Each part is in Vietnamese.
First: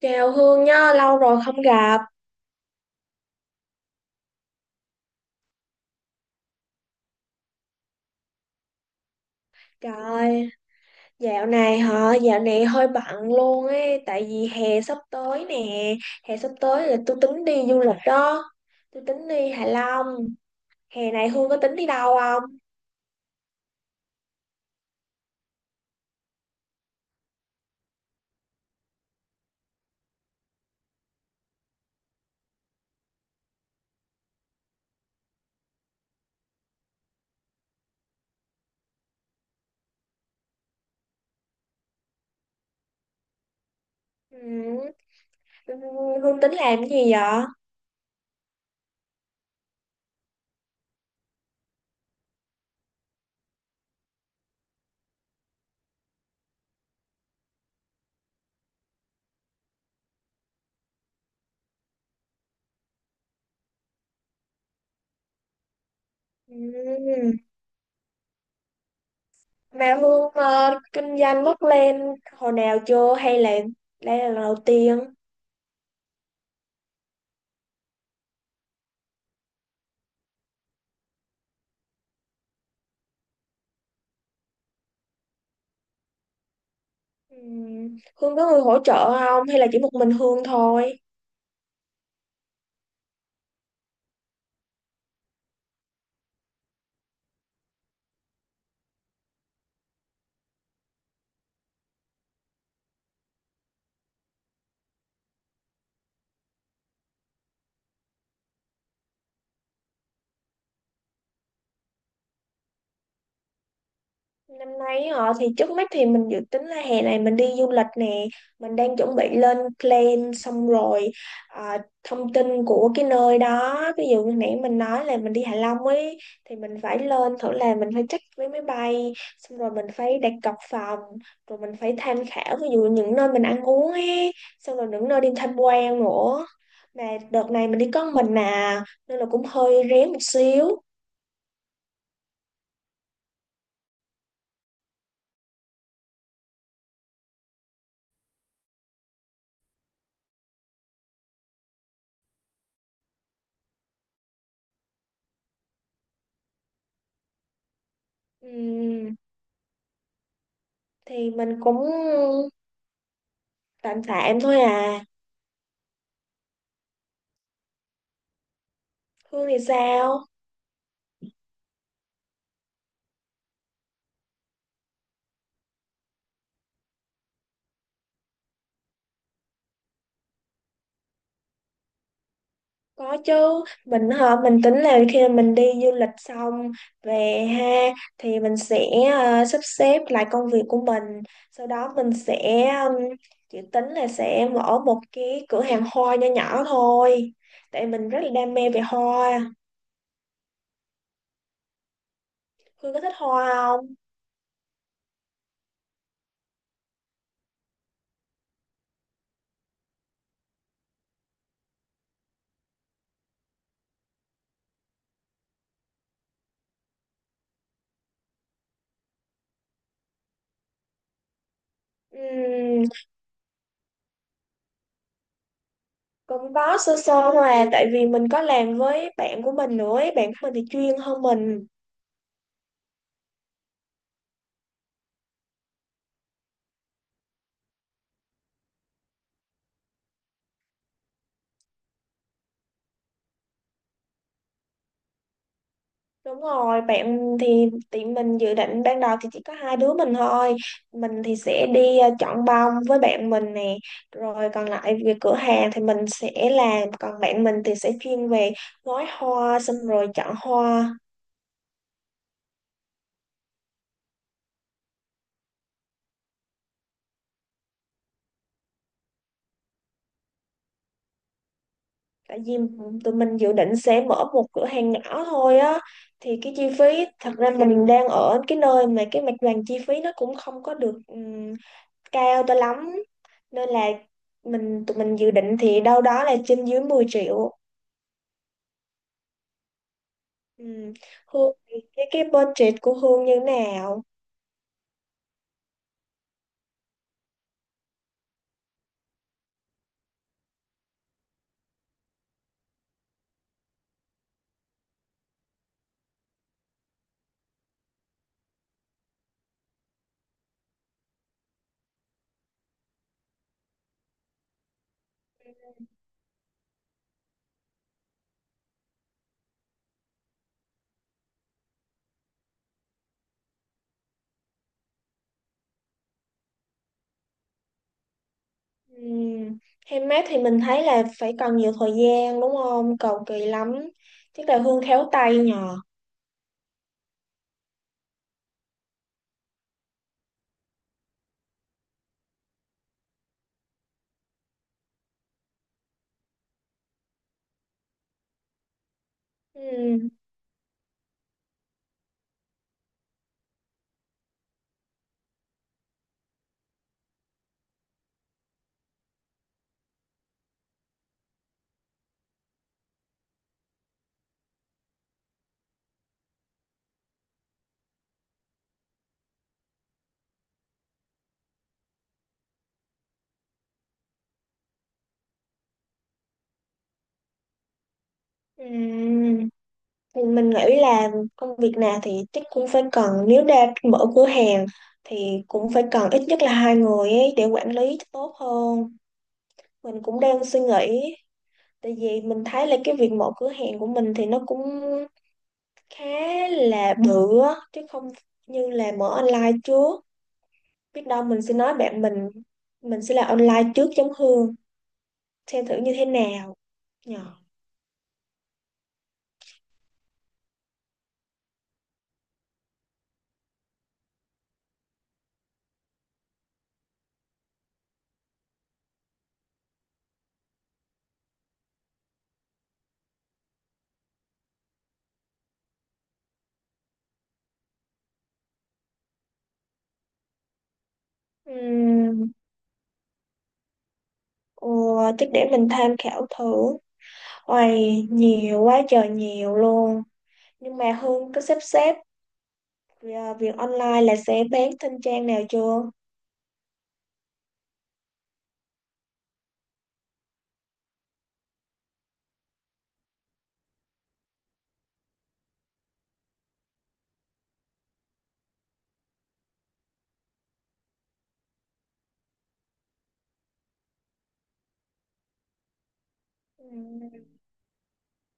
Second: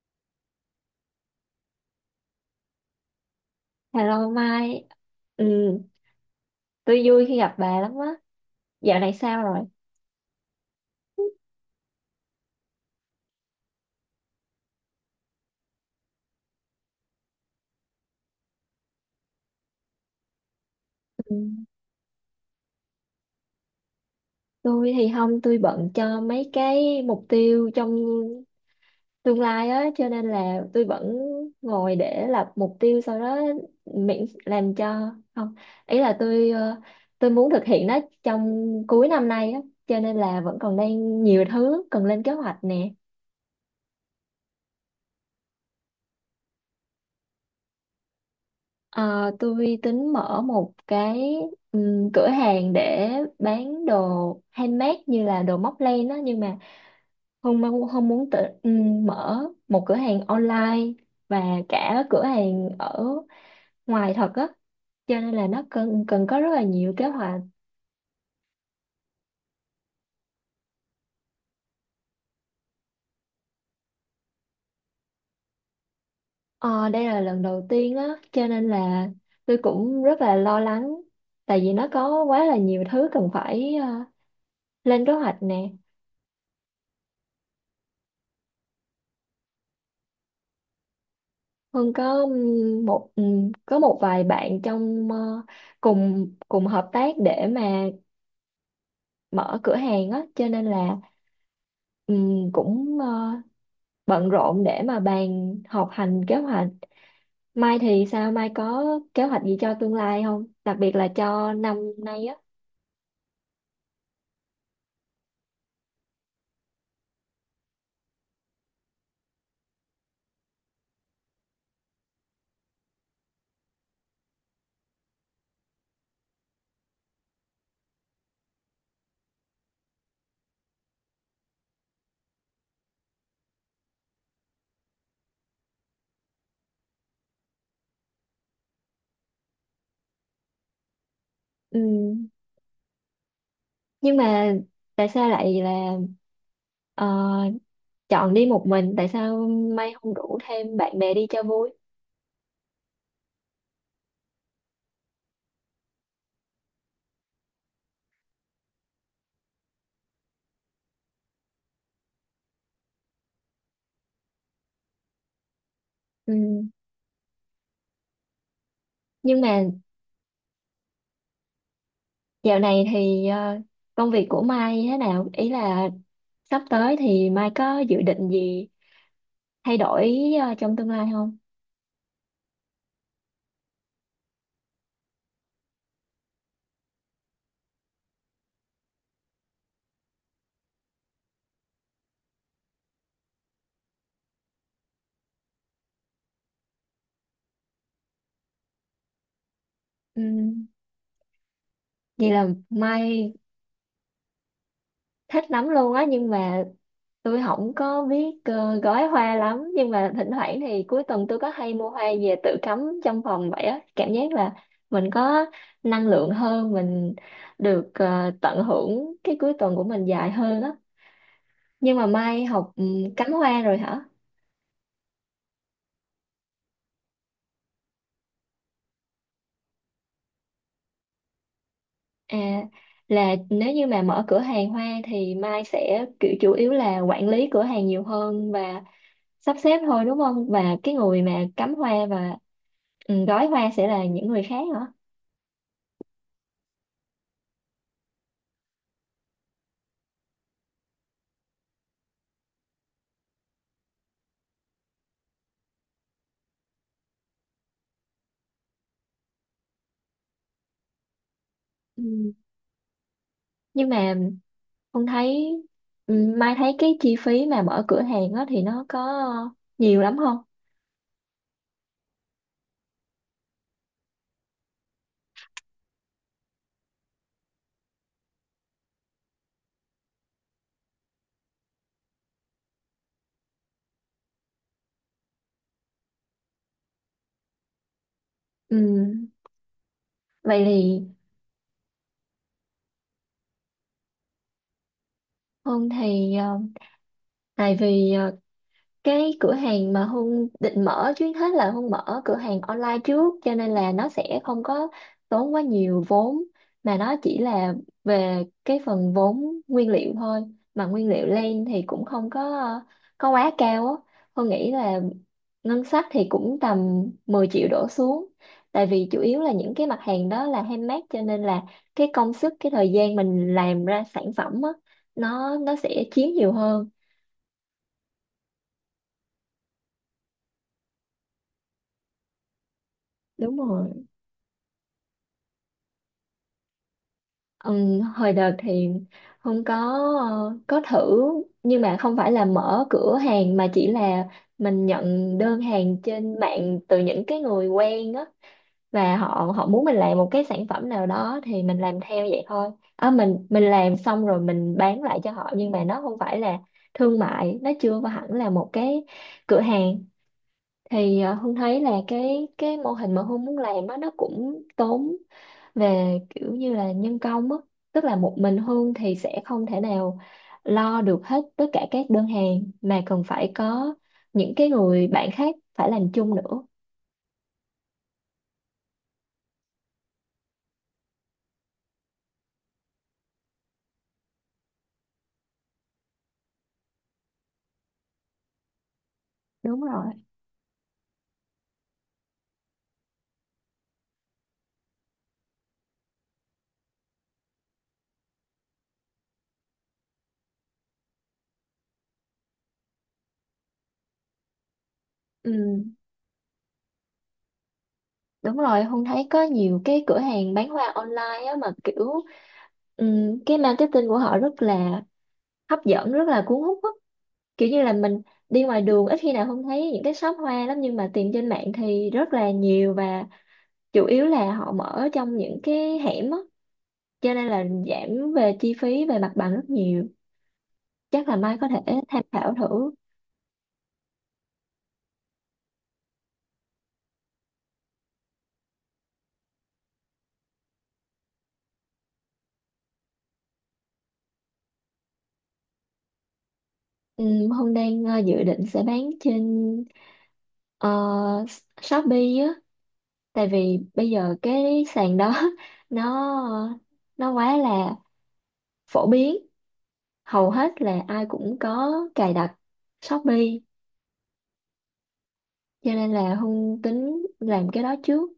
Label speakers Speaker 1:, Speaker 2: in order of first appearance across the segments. Speaker 1: Chào Hương nhá, lâu rồi không gặp.
Speaker 2: Hello Mai, ừ, tôi vui khi gặp bà lắm á. Dạo này sao rồi?
Speaker 1: Trời, dạo này hơi bận luôn ấy, tại vì hè sắp tới nè, hè sắp tới là tôi tính đi du lịch đó, tôi tính đi Hạ Long. Hè này
Speaker 2: Ừ.
Speaker 1: Hương có tính đi đâu không?
Speaker 2: Tôi thì không, tôi bận cho mấy cái mục tiêu trong tương lai á, cho nên là tôi vẫn ngồi để lập mục tiêu sau đó miễn làm cho không. Ý là tôi muốn thực hiện nó trong cuối năm nay á, cho nên là vẫn còn đang nhiều thứ cần lên kế hoạch nè.
Speaker 1: Ừ, Hương tính làm cái gì vậy?
Speaker 2: Ờ, tôi tính mở một cái cửa hàng để bán đồ handmade như là đồ móc len đó, nhưng mà không muốn tự mở một cửa hàng online và cả cửa hàng ở ngoài thật á, cho nên là nó cần cần có rất là nhiều kế
Speaker 1: Ừ,
Speaker 2: hoạch.
Speaker 1: mà Hương kinh doanh mất lên hồi nào chưa hay là đây là lần đầu tiên?
Speaker 2: Ờ, Đây là lần đầu tiên á, cho nên là tôi cũng rất là lo lắng, tại vì nó có quá là nhiều thứ cần phải lên kế hoạch nè.
Speaker 1: Ừ, Hương có người hỗ trợ không hay là chỉ một mình Hương thôi?
Speaker 2: Hương có một có một vài bạn cùng cùng hợp tác để mà mở cửa hàng á, cho nên là cũng bận rộn để mà bàn họp hành kế hoạch. Mai thì sao? Mai có kế hoạch gì cho tương lai không? Đặc biệt là cho năm nay á.
Speaker 1: Năm nay họ thì trước mắt thì mình dự tính là hè này mình đi du lịch nè, mình đang chuẩn bị lên plan xong rồi à, thông tin của cái nơi đó, ví dụ như nãy mình nói là mình đi Hạ Long ấy thì mình phải lên thử là mình phải check vé máy bay, xong rồi mình phải đặt cọc phòng, rồi mình phải tham khảo ví dụ những nơi mình ăn uống ấy, xong rồi những nơi đi tham quan nữa. Mà đợt này mình đi có mình à, nên là cũng hơi rén một xíu.
Speaker 2: Ừm, Nhưng mà tại sao lại là ờ, chọn đi một mình? Tại sao Mai không rủ thêm bạn bè đi cho vui?
Speaker 1: Ừm, thì mình cũng tạm tạm thôi à.
Speaker 2: Ừm, Nhưng
Speaker 1: Hương thì
Speaker 2: mà
Speaker 1: sao?
Speaker 2: dạo này thì công việc của Mai thế nào? Ý là sắp tới thì Mai có dự định gì thay đổi trong tương lai không?
Speaker 1: Có chứ, mình hả, mình tính là khi mà mình đi du lịch xong về ha thì mình sẽ sắp xếp lại công việc của mình, sau đó mình sẽ chỉ tính là sẽ mở một cái cửa hàng hoa nho nhỏ thôi, tại mình rất là đam mê về hoa.
Speaker 2: Ừm, Vậy là
Speaker 1: Hương có thích
Speaker 2: Mai
Speaker 1: hoa không?
Speaker 2: thích lắm luôn á, nhưng mà tôi không có biết gói hoa lắm, nhưng mà thỉnh thoảng thì cuối tuần tôi có hay mua hoa về tự cắm trong phòng vậy á, cảm giác là mình có năng lượng hơn, mình được tận hưởng cái cuối tuần của mình dài hơn á. Nhưng mà Mai học
Speaker 1: Ừm,
Speaker 2: ừm, cắm hoa rồi hả?
Speaker 1: cũng có sơ sơ thôi à, tại vì mình có làm với bạn của mình nữa ấy. Bạn của mình thì chuyên hơn mình.
Speaker 2: À, là nếu như mà mở cửa hàng hoa thì Mai sẽ kiểu chủ yếu là quản lý cửa hàng nhiều hơn và sắp xếp thôi, đúng không? Và cái người mà cắm hoa và gói hoa sẽ là những người khác hả?
Speaker 1: Đúng rồi, bạn thì tụi mình dự định ban đầu thì chỉ có hai đứa mình thôi. Mình thì sẽ đi chọn bông với bạn mình nè. Rồi còn lại về cửa hàng thì mình sẽ làm. Còn bạn mình thì sẽ chuyên về gói hoa xong rồi chọn hoa.
Speaker 2: Ừ. Nhưng mà không thấy, Mai thấy cái chi phí mà mở cửa hàng đó thì nó có nhiều lắm không?
Speaker 1: Tại vì tụi mình dự định sẽ mở một cửa hàng nhỏ thôi á. Thì cái chi phí, thật ra mình đang ở cái nơi mà cái mặt bằng chi phí nó cũng không có được cao cho lắm. Nên là tụi mình dự định thì đâu đó là trên dưới 10 triệu.
Speaker 2: Ừ. Vậy
Speaker 1: Ừ.
Speaker 2: thì
Speaker 1: Hương thì cái budget của Hương như nào?
Speaker 2: không, tại vì cái cửa hàng mà Hương định mở, trước hết là Hương mở cửa hàng online trước, cho nên là nó sẽ không có tốn quá nhiều vốn, mà nó chỉ là về cái phần vốn nguyên liệu thôi, mà nguyên liệu lên thì cũng không có quá cao á. Hương nghĩ là ngân sách thì cũng tầm 10 triệu đổ xuống, tại vì chủ yếu là những cái mặt hàng đó là handmade, cho nên là cái công sức, cái thời gian mình làm ra sản phẩm á, nó sẽ chiếm nhiều hơn.
Speaker 1: Ừ. Handmade thì mình thấy là phải cần nhiều thời gian đúng không? Cầu kỳ
Speaker 2: Đúng
Speaker 1: lắm.
Speaker 2: rồi.
Speaker 1: Chắc là Hương khéo tay nhờ.
Speaker 2: Hồi đợt thì không có, có thử nhưng mà không phải là mở cửa hàng, mà chỉ là mình nhận đơn hàng trên mạng từ những cái người quen á, và họ họ muốn mình
Speaker 1: Ừ.
Speaker 2: làm một cái sản phẩm nào đó thì mình làm theo vậy thôi. À, mình làm xong rồi mình bán lại cho họ, nhưng mà nó không phải là thương mại, nó chưa có hẳn là một cái cửa hàng. Hương thấy là cái mô hình mà Hương muốn làm á, nó cũng tốn về kiểu như là nhân công á, tức là một mình Hương thì sẽ không thể nào lo được hết tất cả các đơn hàng, mà cần phải có những cái người bạn khác phải làm chung nữa.
Speaker 1: Ừ. Thì mình nghĩ là công việc nào thì chắc cũng phải cần, nếu đã mở cửa hàng thì cũng phải cần ít nhất là hai người ấy để quản lý cho tốt hơn.
Speaker 2: Đúng
Speaker 1: Mình
Speaker 2: rồi.
Speaker 1: cũng đang suy nghĩ, tại vì mình thấy là cái việc mở cửa hàng của mình thì nó cũng khá là bự á, chứ không như là mở online trước. Biết đâu mình sẽ nói bạn mình sẽ làm online trước giống Hương,
Speaker 2: ừ,
Speaker 1: xem thử như thế nào nhờ.
Speaker 2: Đúng rồi. Hương thấy có nhiều cái cửa hàng bán hoa online á, mà kiểu ừ, cái marketing của họ rất là hấp dẫn, rất là cuốn hút á. Kiểu như là mình đi ngoài đường ít khi nào Hương thấy những cái shop hoa lắm, nhưng mà tìm trên mạng thì rất là nhiều, và chủ yếu là họ mở trong những cái hẻm á, cho nên là giảm về chi phí về mặt bằng rất nhiều. Chắc là Mai có thể tham
Speaker 1: Ừm,
Speaker 2: khảo thử.
Speaker 1: ờ, chắc để mình tham khảo thử. Ôi, nhiều quá trời nhiều luôn, nhưng mà Hương có sắp xếp à, việc online là sẽ bán trên trang nào chưa?
Speaker 2: Hương đang dự định sẽ bán trên ờ, Shopee á, tại vì bây giờ cái sàn đó nó nó quá là phổ biến, hầu hết là ai cũng có cài đặt Shopee, cho nên là Hương
Speaker 1: Ừm,
Speaker 2: tính làm cái đó trước.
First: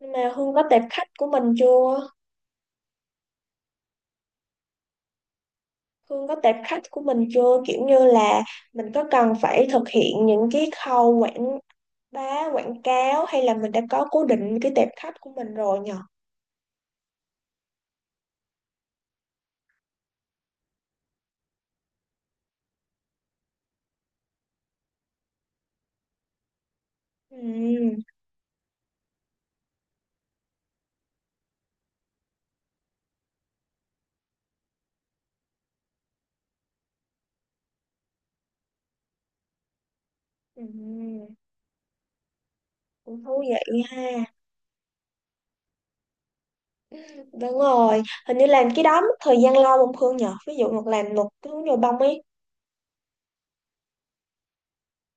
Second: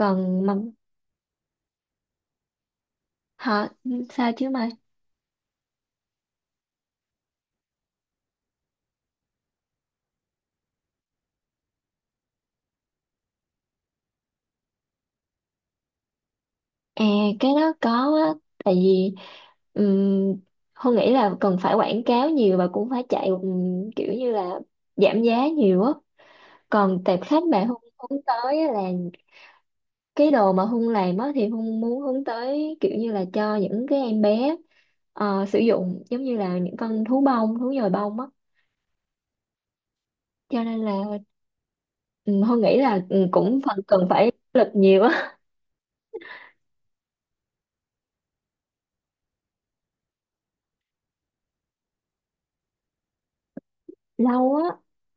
Speaker 1: nhưng mà
Speaker 2: mà
Speaker 1: Hương có tệp khách của mình chưa?
Speaker 2: hả, sao chứ mà.
Speaker 1: Hương có tệp khách của mình chưa? Kiểu như là mình có cần phải thực hiện những cái khâu quảng bá, quảng cáo hay là mình đã có cố định cái tệp khách của mình rồi nhờ?
Speaker 2: À, cái đó có á, tại vì um, Hương nghĩ là cần phải quảng cáo nhiều, và cũng phải chạy kiểu như là giảm giá nhiều á. Còn tệp khách mà Hương
Speaker 1: Ừ,
Speaker 2: hướng tới á, là cái đồ mà Hương làm á, thì Hương muốn hướng tới kiểu như là cho những cái em bé sử dụng, giống như là những con thú bông, thú nhồi bông á. Cho
Speaker 1: ừ,
Speaker 2: nên là Hương nghĩ là
Speaker 1: cũng thú
Speaker 2: cũng phần
Speaker 1: vị ha.
Speaker 2: cần phải lực nhiều á.
Speaker 1: Đúng rồi, hình như làm cái đó mất thời gian lâu không Hương nhờ? Ví dụ làm một cái hướng nhồi bông ấy.
Speaker 2: Lâu á.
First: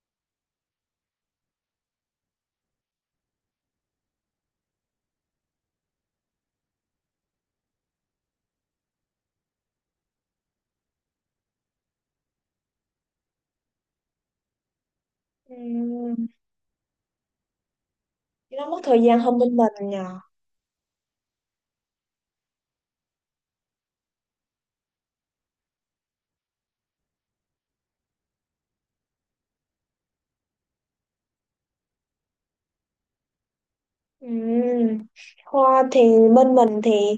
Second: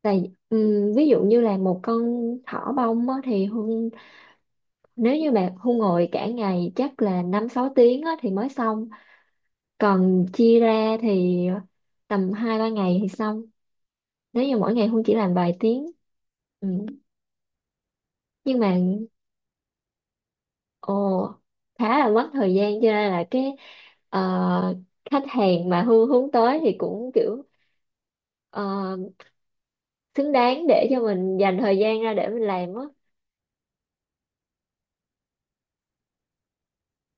Speaker 2: Tại ví dụ như là một con thỏ bông á thì Hương, nếu như bạn thu ngồi cả ngày chắc là năm sáu tiếng á, thì mới xong. Còn chia ra thì tầm hai ba ngày thì xong. Nếu như mỗi ngày Hương chỉ làm vài
Speaker 1: Ừ,
Speaker 2: tiếng. Ừ. Nhưng
Speaker 1: cái đó
Speaker 2: mà
Speaker 1: mất thời gian hơn bên mình nhờ.
Speaker 2: ồ, khá là mất thời gian, cho nên là cái ờ, khách hàng mà Hương hướng tới thì cũng kiểu ờ, xứng đáng để cho mình dành thời gian ra để mình làm á.
Speaker 1: Ừ. Hoa thì bên mình thì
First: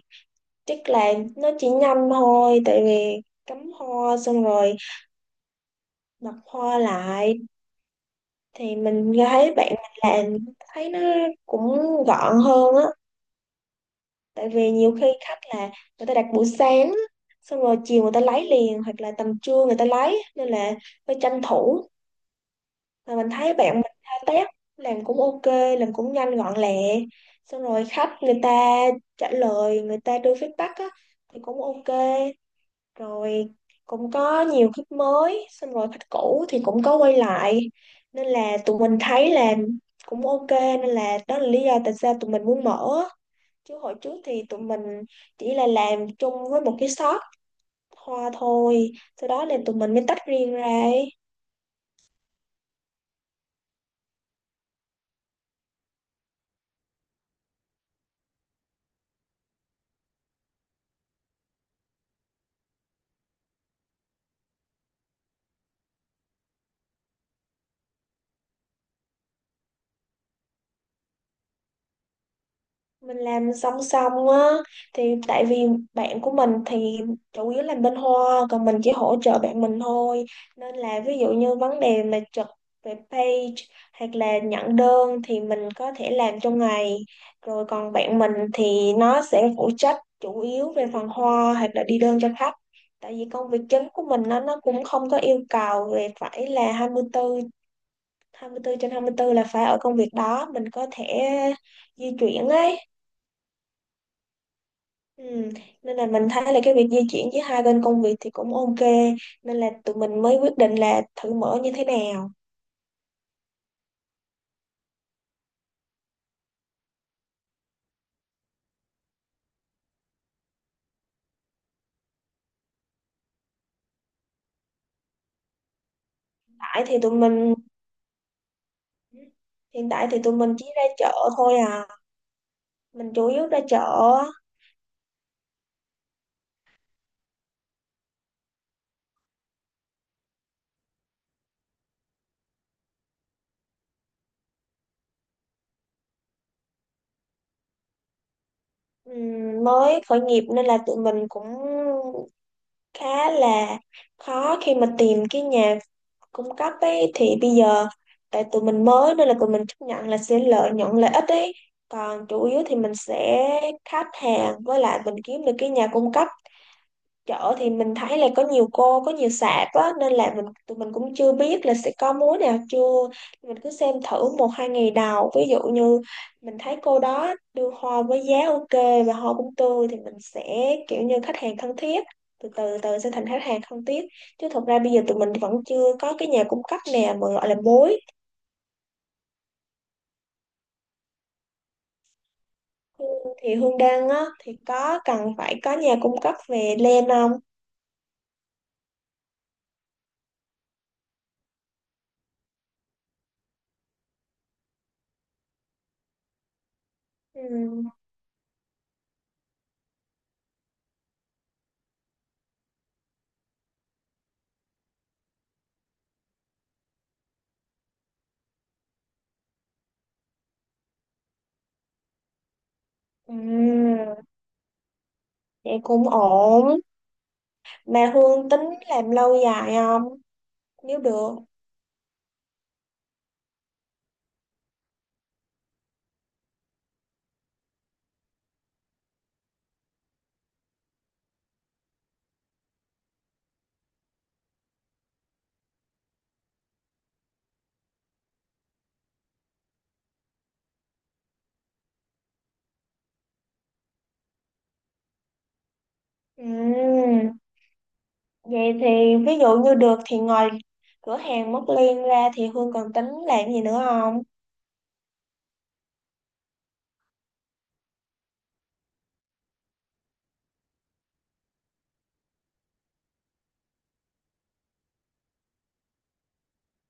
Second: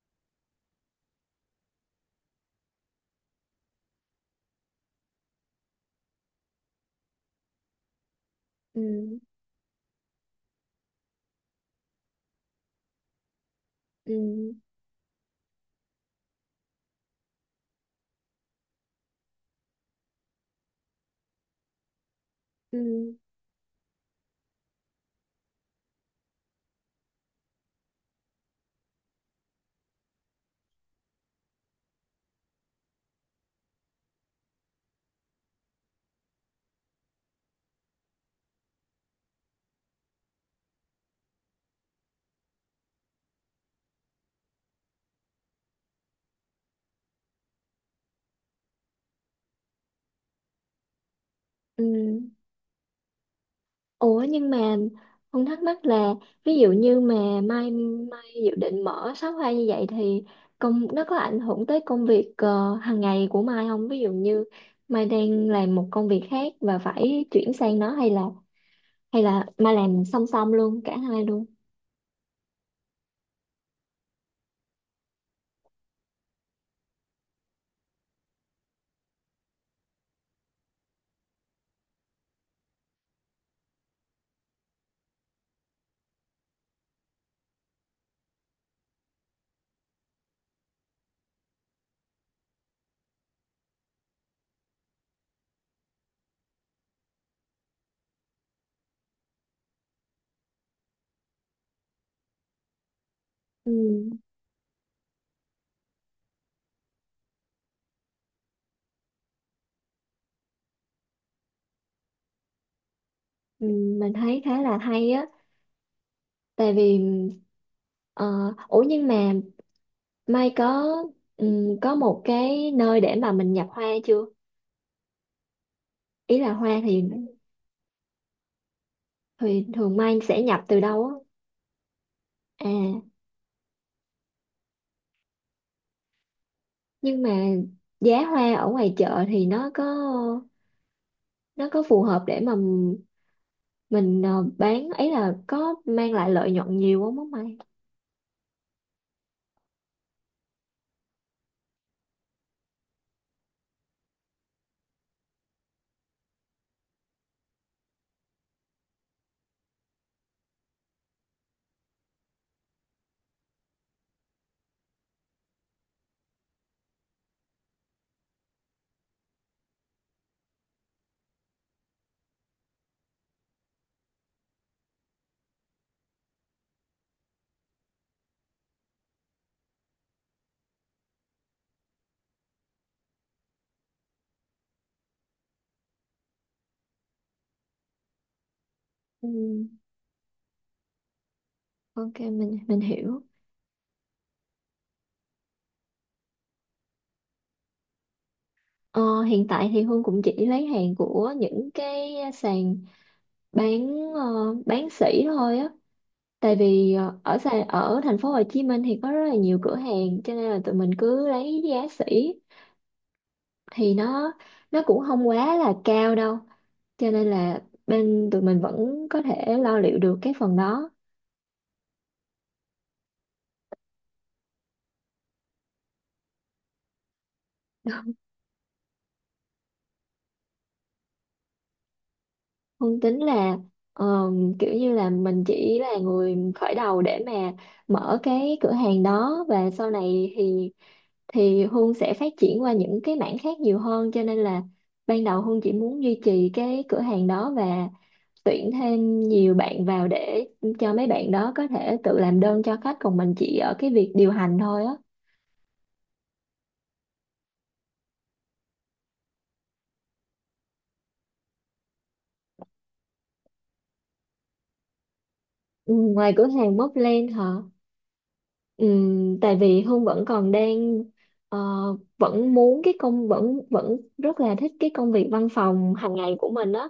Speaker 1: chắc là nó chỉ nhanh thôi, tại vì cắm hoa xong rồi đặt hoa lại thì mình
Speaker 2: Ừ.
Speaker 1: thấy bạn mình làm, thấy nó cũng gọn hơn á,
Speaker 2: Ừ.
Speaker 1: tại vì nhiều khi khách là người ta đặt buổi sáng á, xong rồi chiều người ta lấy liền hoặc là tầm trưa người ta lấy, nên là phải tranh thủ.
Speaker 2: Ừ.
Speaker 1: Mà mình thấy bạn mình thao tác làm cũng ok, làm cũng nhanh gọn lẹ, xong rồi khách người ta trả lời, người ta đưa feedback á thì cũng ok, rồi cũng có nhiều khách mới, xong rồi khách cũ thì cũng có quay lại, nên là tụi mình thấy là cũng ok, nên là đó là lý do tại sao tụi mình muốn mở, chứ hồi trước thì tụi mình chỉ là làm chung với một cái shop hoa thôi, sau đó là tụi mình mới tách riêng ra ấy.
Speaker 2: Ừ. Ủa nhưng mà Hùng thắc mắc là ví dụ như mà mai mai dự định mở shop hoa như vậy thì công nó có ảnh hưởng tới công việc hàng ngày của Mai không? Ví dụ như Mai đang làm một công việc khác và phải chuyển sang nó, hay là Mai làm song song luôn cả hai luôn.
Speaker 1: Mình làm song song á, thì tại vì bạn của mình thì chủ yếu làm bên hoa, còn mình chỉ hỗ trợ bạn mình thôi, nên là ví dụ như vấn đề mà trực về page hoặc là nhận đơn thì mình có thể làm trong ngày, rồi còn bạn mình thì nó sẽ phụ trách chủ yếu về phần hoa hoặc là đi đơn cho khách, tại vì công việc chính của mình nó cũng không có yêu cầu về phải là hai hai mươi tư hai mươi 24 trên 24 là phải ở công việc đó, mình có thể di chuyển ấy.
Speaker 2: Ừ,
Speaker 1: Ừ. Nên là mình thấy là cái việc di chuyển giữa hai bên công việc thì cũng ok, nên là tụi mình mới quyết định là thử mở như thế nào.
Speaker 2: ừ, mình thấy khá là hay á, tại vì ờ, ủa nhưng mà Mai có có một cái nơi để mà mình nhập hoa chưa? Ý là hoa
Speaker 1: Tại thì tụi mình
Speaker 2: thì
Speaker 1: Hiện
Speaker 2: thường
Speaker 1: tại thì
Speaker 2: mai
Speaker 1: tụi
Speaker 2: sẽ
Speaker 1: mình
Speaker 2: nhập
Speaker 1: chỉ
Speaker 2: từ
Speaker 1: ra
Speaker 2: đâu á.
Speaker 1: chợ thôi à,
Speaker 2: À,
Speaker 1: mình chủ yếu ra chợ á.
Speaker 2: nhưng mà giá hoa ở ngoài chợ thì nó có, nó phù hợp để mà mình bán ấy, là có mang lại lợi nhuận nhiều không á mày?
Speaker 1: Ừm, mới khởi nghiệp nên là tụi mình cũng khá là khó khi mà tìm cái nhà cung cấp ấy. Thì bây giờ tại tụi mình mới nên là tụi mình chấp nhận là sẽ lợi nhuận lợi ích ấy, còn chủ yếu thì mình sẽ khách hàng, với lại mình kiếm được cái nhà cung cấp. Chợ thì mình thấy là có nhiều cô, có nhiều sạp á, nên là tụi mình cũng chưa biết là sẽ có múa nào chưa. Mình cứ xem thử một hai ngày đầu, ví dụ như mình thấy cô đó đưa hoa với giá ok và hoa cũng tươi thì mình sẽ kiểu như khách hàng thân thiết, từ từ từ sẽ thành khách hàng thân thiết, chứ thật ra bây giờ tụi mình vẫn chưa có cái nhà cung cấp nào mà gọi là mối.
Speaker 2: Ừ, ok, mình hiểu.
Speaker 1: Hương- thì Hương Đăng á thì có cần phải có nhà cung cấp về len không?
Speaker 2: Ờ, Hiện tại thì Hương cũng chỉ lấy hàng của những cái sàn bán, bán sỉ thôi á, tại vì ở sàn
Speaker 1: Ừ.
Speaker 2: ở thành phố Hồ Chí Minh thì có rất là nhiều cửa hàng, cho nên là tụi mình cứ lấy giá sỉ thì nó cũng không quá là cao đâu, cho nên là bên tụi mình vẫn có thể lo liệu được cái phần đó.
Speaker 1: Ừ. Vậy cũng ổn. Mà Hương tính làm lâu dài không? Nếu được.
Speaker 2: Không, tính là ờ, kiểu như là mình chỉ là người khởi đầu để mà mở cái cửa hàng đó, và sau này thì Hương sẽ phát triển qua những cái mảng khác nhiều hơn, cho nên là ban đầu Hương chỉ muốn duy trì cái cửa hàng đó và tuyển thêm nhiều bạn vào để cho mấy bạn đó có thể tự làm đơn cho khách, còn mình chỉ ở cái việc điều hành thôi á.
Speaker 1: Ừm, Vậy thì ví dụ như được thì ngoài cửa hàng Móc Liên ra thì Hương còn tính làm gì nữa không?
Speaker 2: Ừ, ngoài cửa hàng Mobland hả? Ừ, tại vì Hương vẫn còn đang ờ, vẫn muốn cái công vẫn vẫn rất là thích cái công việc văn phòng hàng ngày của mình á.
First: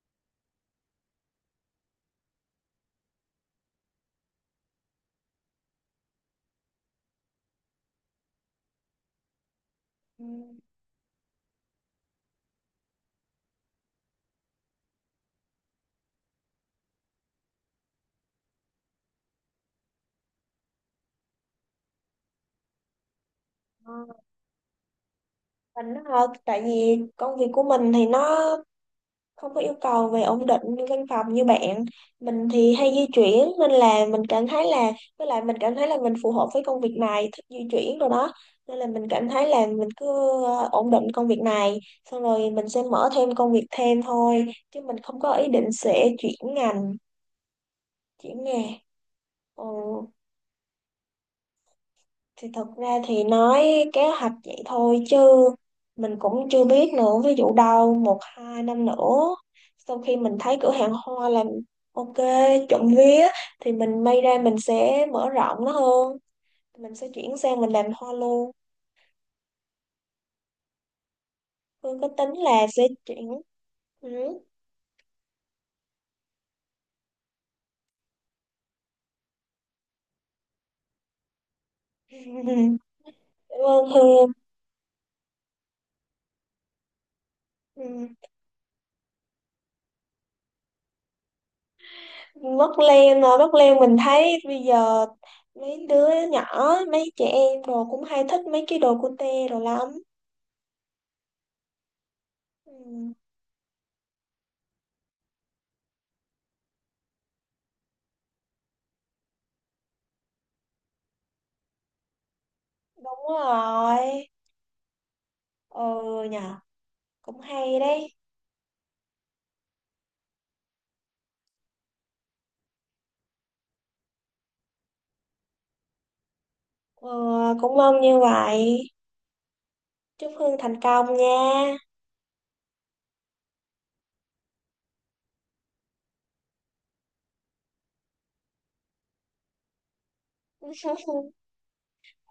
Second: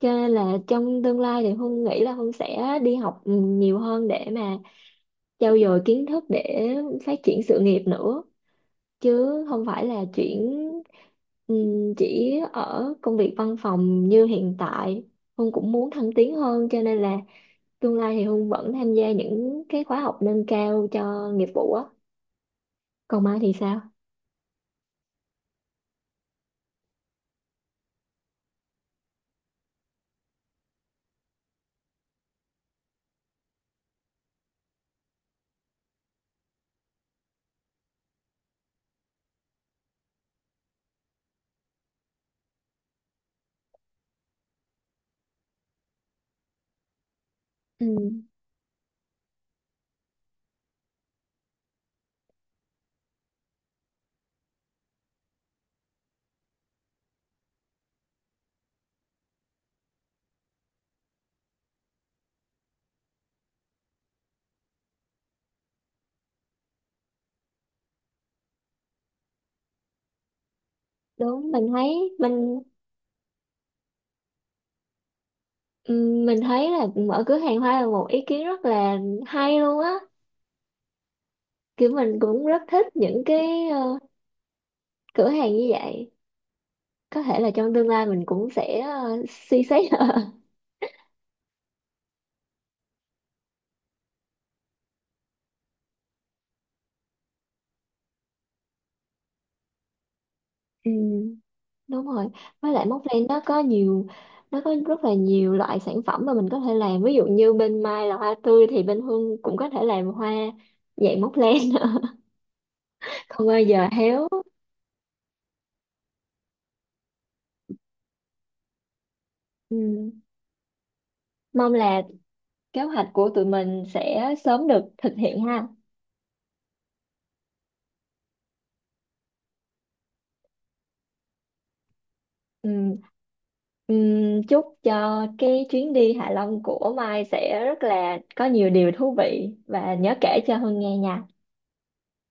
Speaker 2: Cho nên là trong tương lai thì Hương nghĩ là Hương sẽ đi học nhiều hơn để mà trau dồi kiến thức để phát triển sự nghiệp nữa, chứ không phải là
Speaker 1: Ừm,
Speaker 2: chuyển, ừ, chỉ ở công việc văn phòng như hiện tại. Hương cũng muốn thăng tiến hơn, cho nên là tương lai thì Hương vẫn tham gia những cái khóa học nâng cao cho nghiệp vụ á. Còn Mai thì sao?
Speaker 1: ờ, Mình hả? Tại vì công việc của mình thì nó không có yêu cầu về ổn định văn phòng, như bạn mình thì hay di chuyển nên là mình cảm thấy là, với lại mình cảm thấy là mình phù hợp với công việc này, thích di chuyển rồi đó, nên là mình cảm thấy là mình cứ ổn định công việc này, xong rồi mình sẽ mở thêm công việc thêm thôi, chứ mình không có ý định sẽ chuyển ngành,
Speaker 2: Ừ.
Speaker 1: chuyển nghề. Ừ. Thì thật ra thì nói kế hoạch vậy thôi, chứ mình cũng chưa biết nữa. Ví dụ đâu một hai năm nữa, sau khi mình thấy cửa hàng hoa làm ok, trộm vía, thì mình may ra mình sẽ mở rộng nó hơn. Mình sẽ chuyển sang mình làm hoa luôn.
Speaker 2: Đúng, mình
Speaker 1: Hương có
Speaker 2: thấy
Speaker 1: tính
Speaker 2: mình,
Speaker 1: là sẽ chuyển ừ.
Speaker 2: mình thấy là mở cửa hàng hoa là một ý kiến rất là hay luôn á. Kiểu mình cũng
Speaker 1: Cảm
Speaker 2: rất thích những cái
Speaker 1: ơn Hương.
Speaker 2: cửa hàng như vậy, có thể là trong tương lai
Speaker 1: Ừ.
Speaker 2: mình cũng sẽ suy xét.
Speaker 1: Mất Lan mình thấy bây giờ mấy đứa nhỏ, mấy trẻ em đồ cũng hay thích mấy cái đồ cute đồ lắm.
Speaker 2: Ừ. Đúng rồi, với lại Móc,
Speaker 1: Ừ.
Speaker 2: nó có nhiều, nó có rất là nhiều loại sản phẩm mà mình có thể làm, ví dụ như bên Mai là hoa tươi thì bên Hương cũng có thể làm hoa dạng móc len,
Speaker 1: Đúng
Speaker 2: không bao giờ
Speaker 1: rồi.
Speaker 2: héo.
Speaker 1: Ừ nhờ, cũng hay đấy.
Speaker 2: Ừ. Mong là kế hoạch của tụi mình sẽ sớm được thực hiện ha.
Speaker 1: Ừ, cũng mong như vậy. Chúc Hương thành công nha.
Speaker 2: Ừ. Ừ. Chúc cho cái chuyến đi Hạ Long của Mai sẽ rất là có nhiều điều thú vị, và nhớ kể cho Hương nghe nha.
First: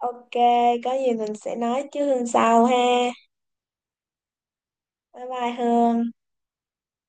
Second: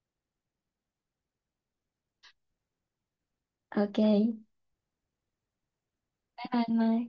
Speaker 1: Ok, có gì mình sẽ nói chứ Hương sau ha.
Speaker 2: Ok,
Speaker 1: Bye bye Hương.
Speaker 2: bye bye Mai.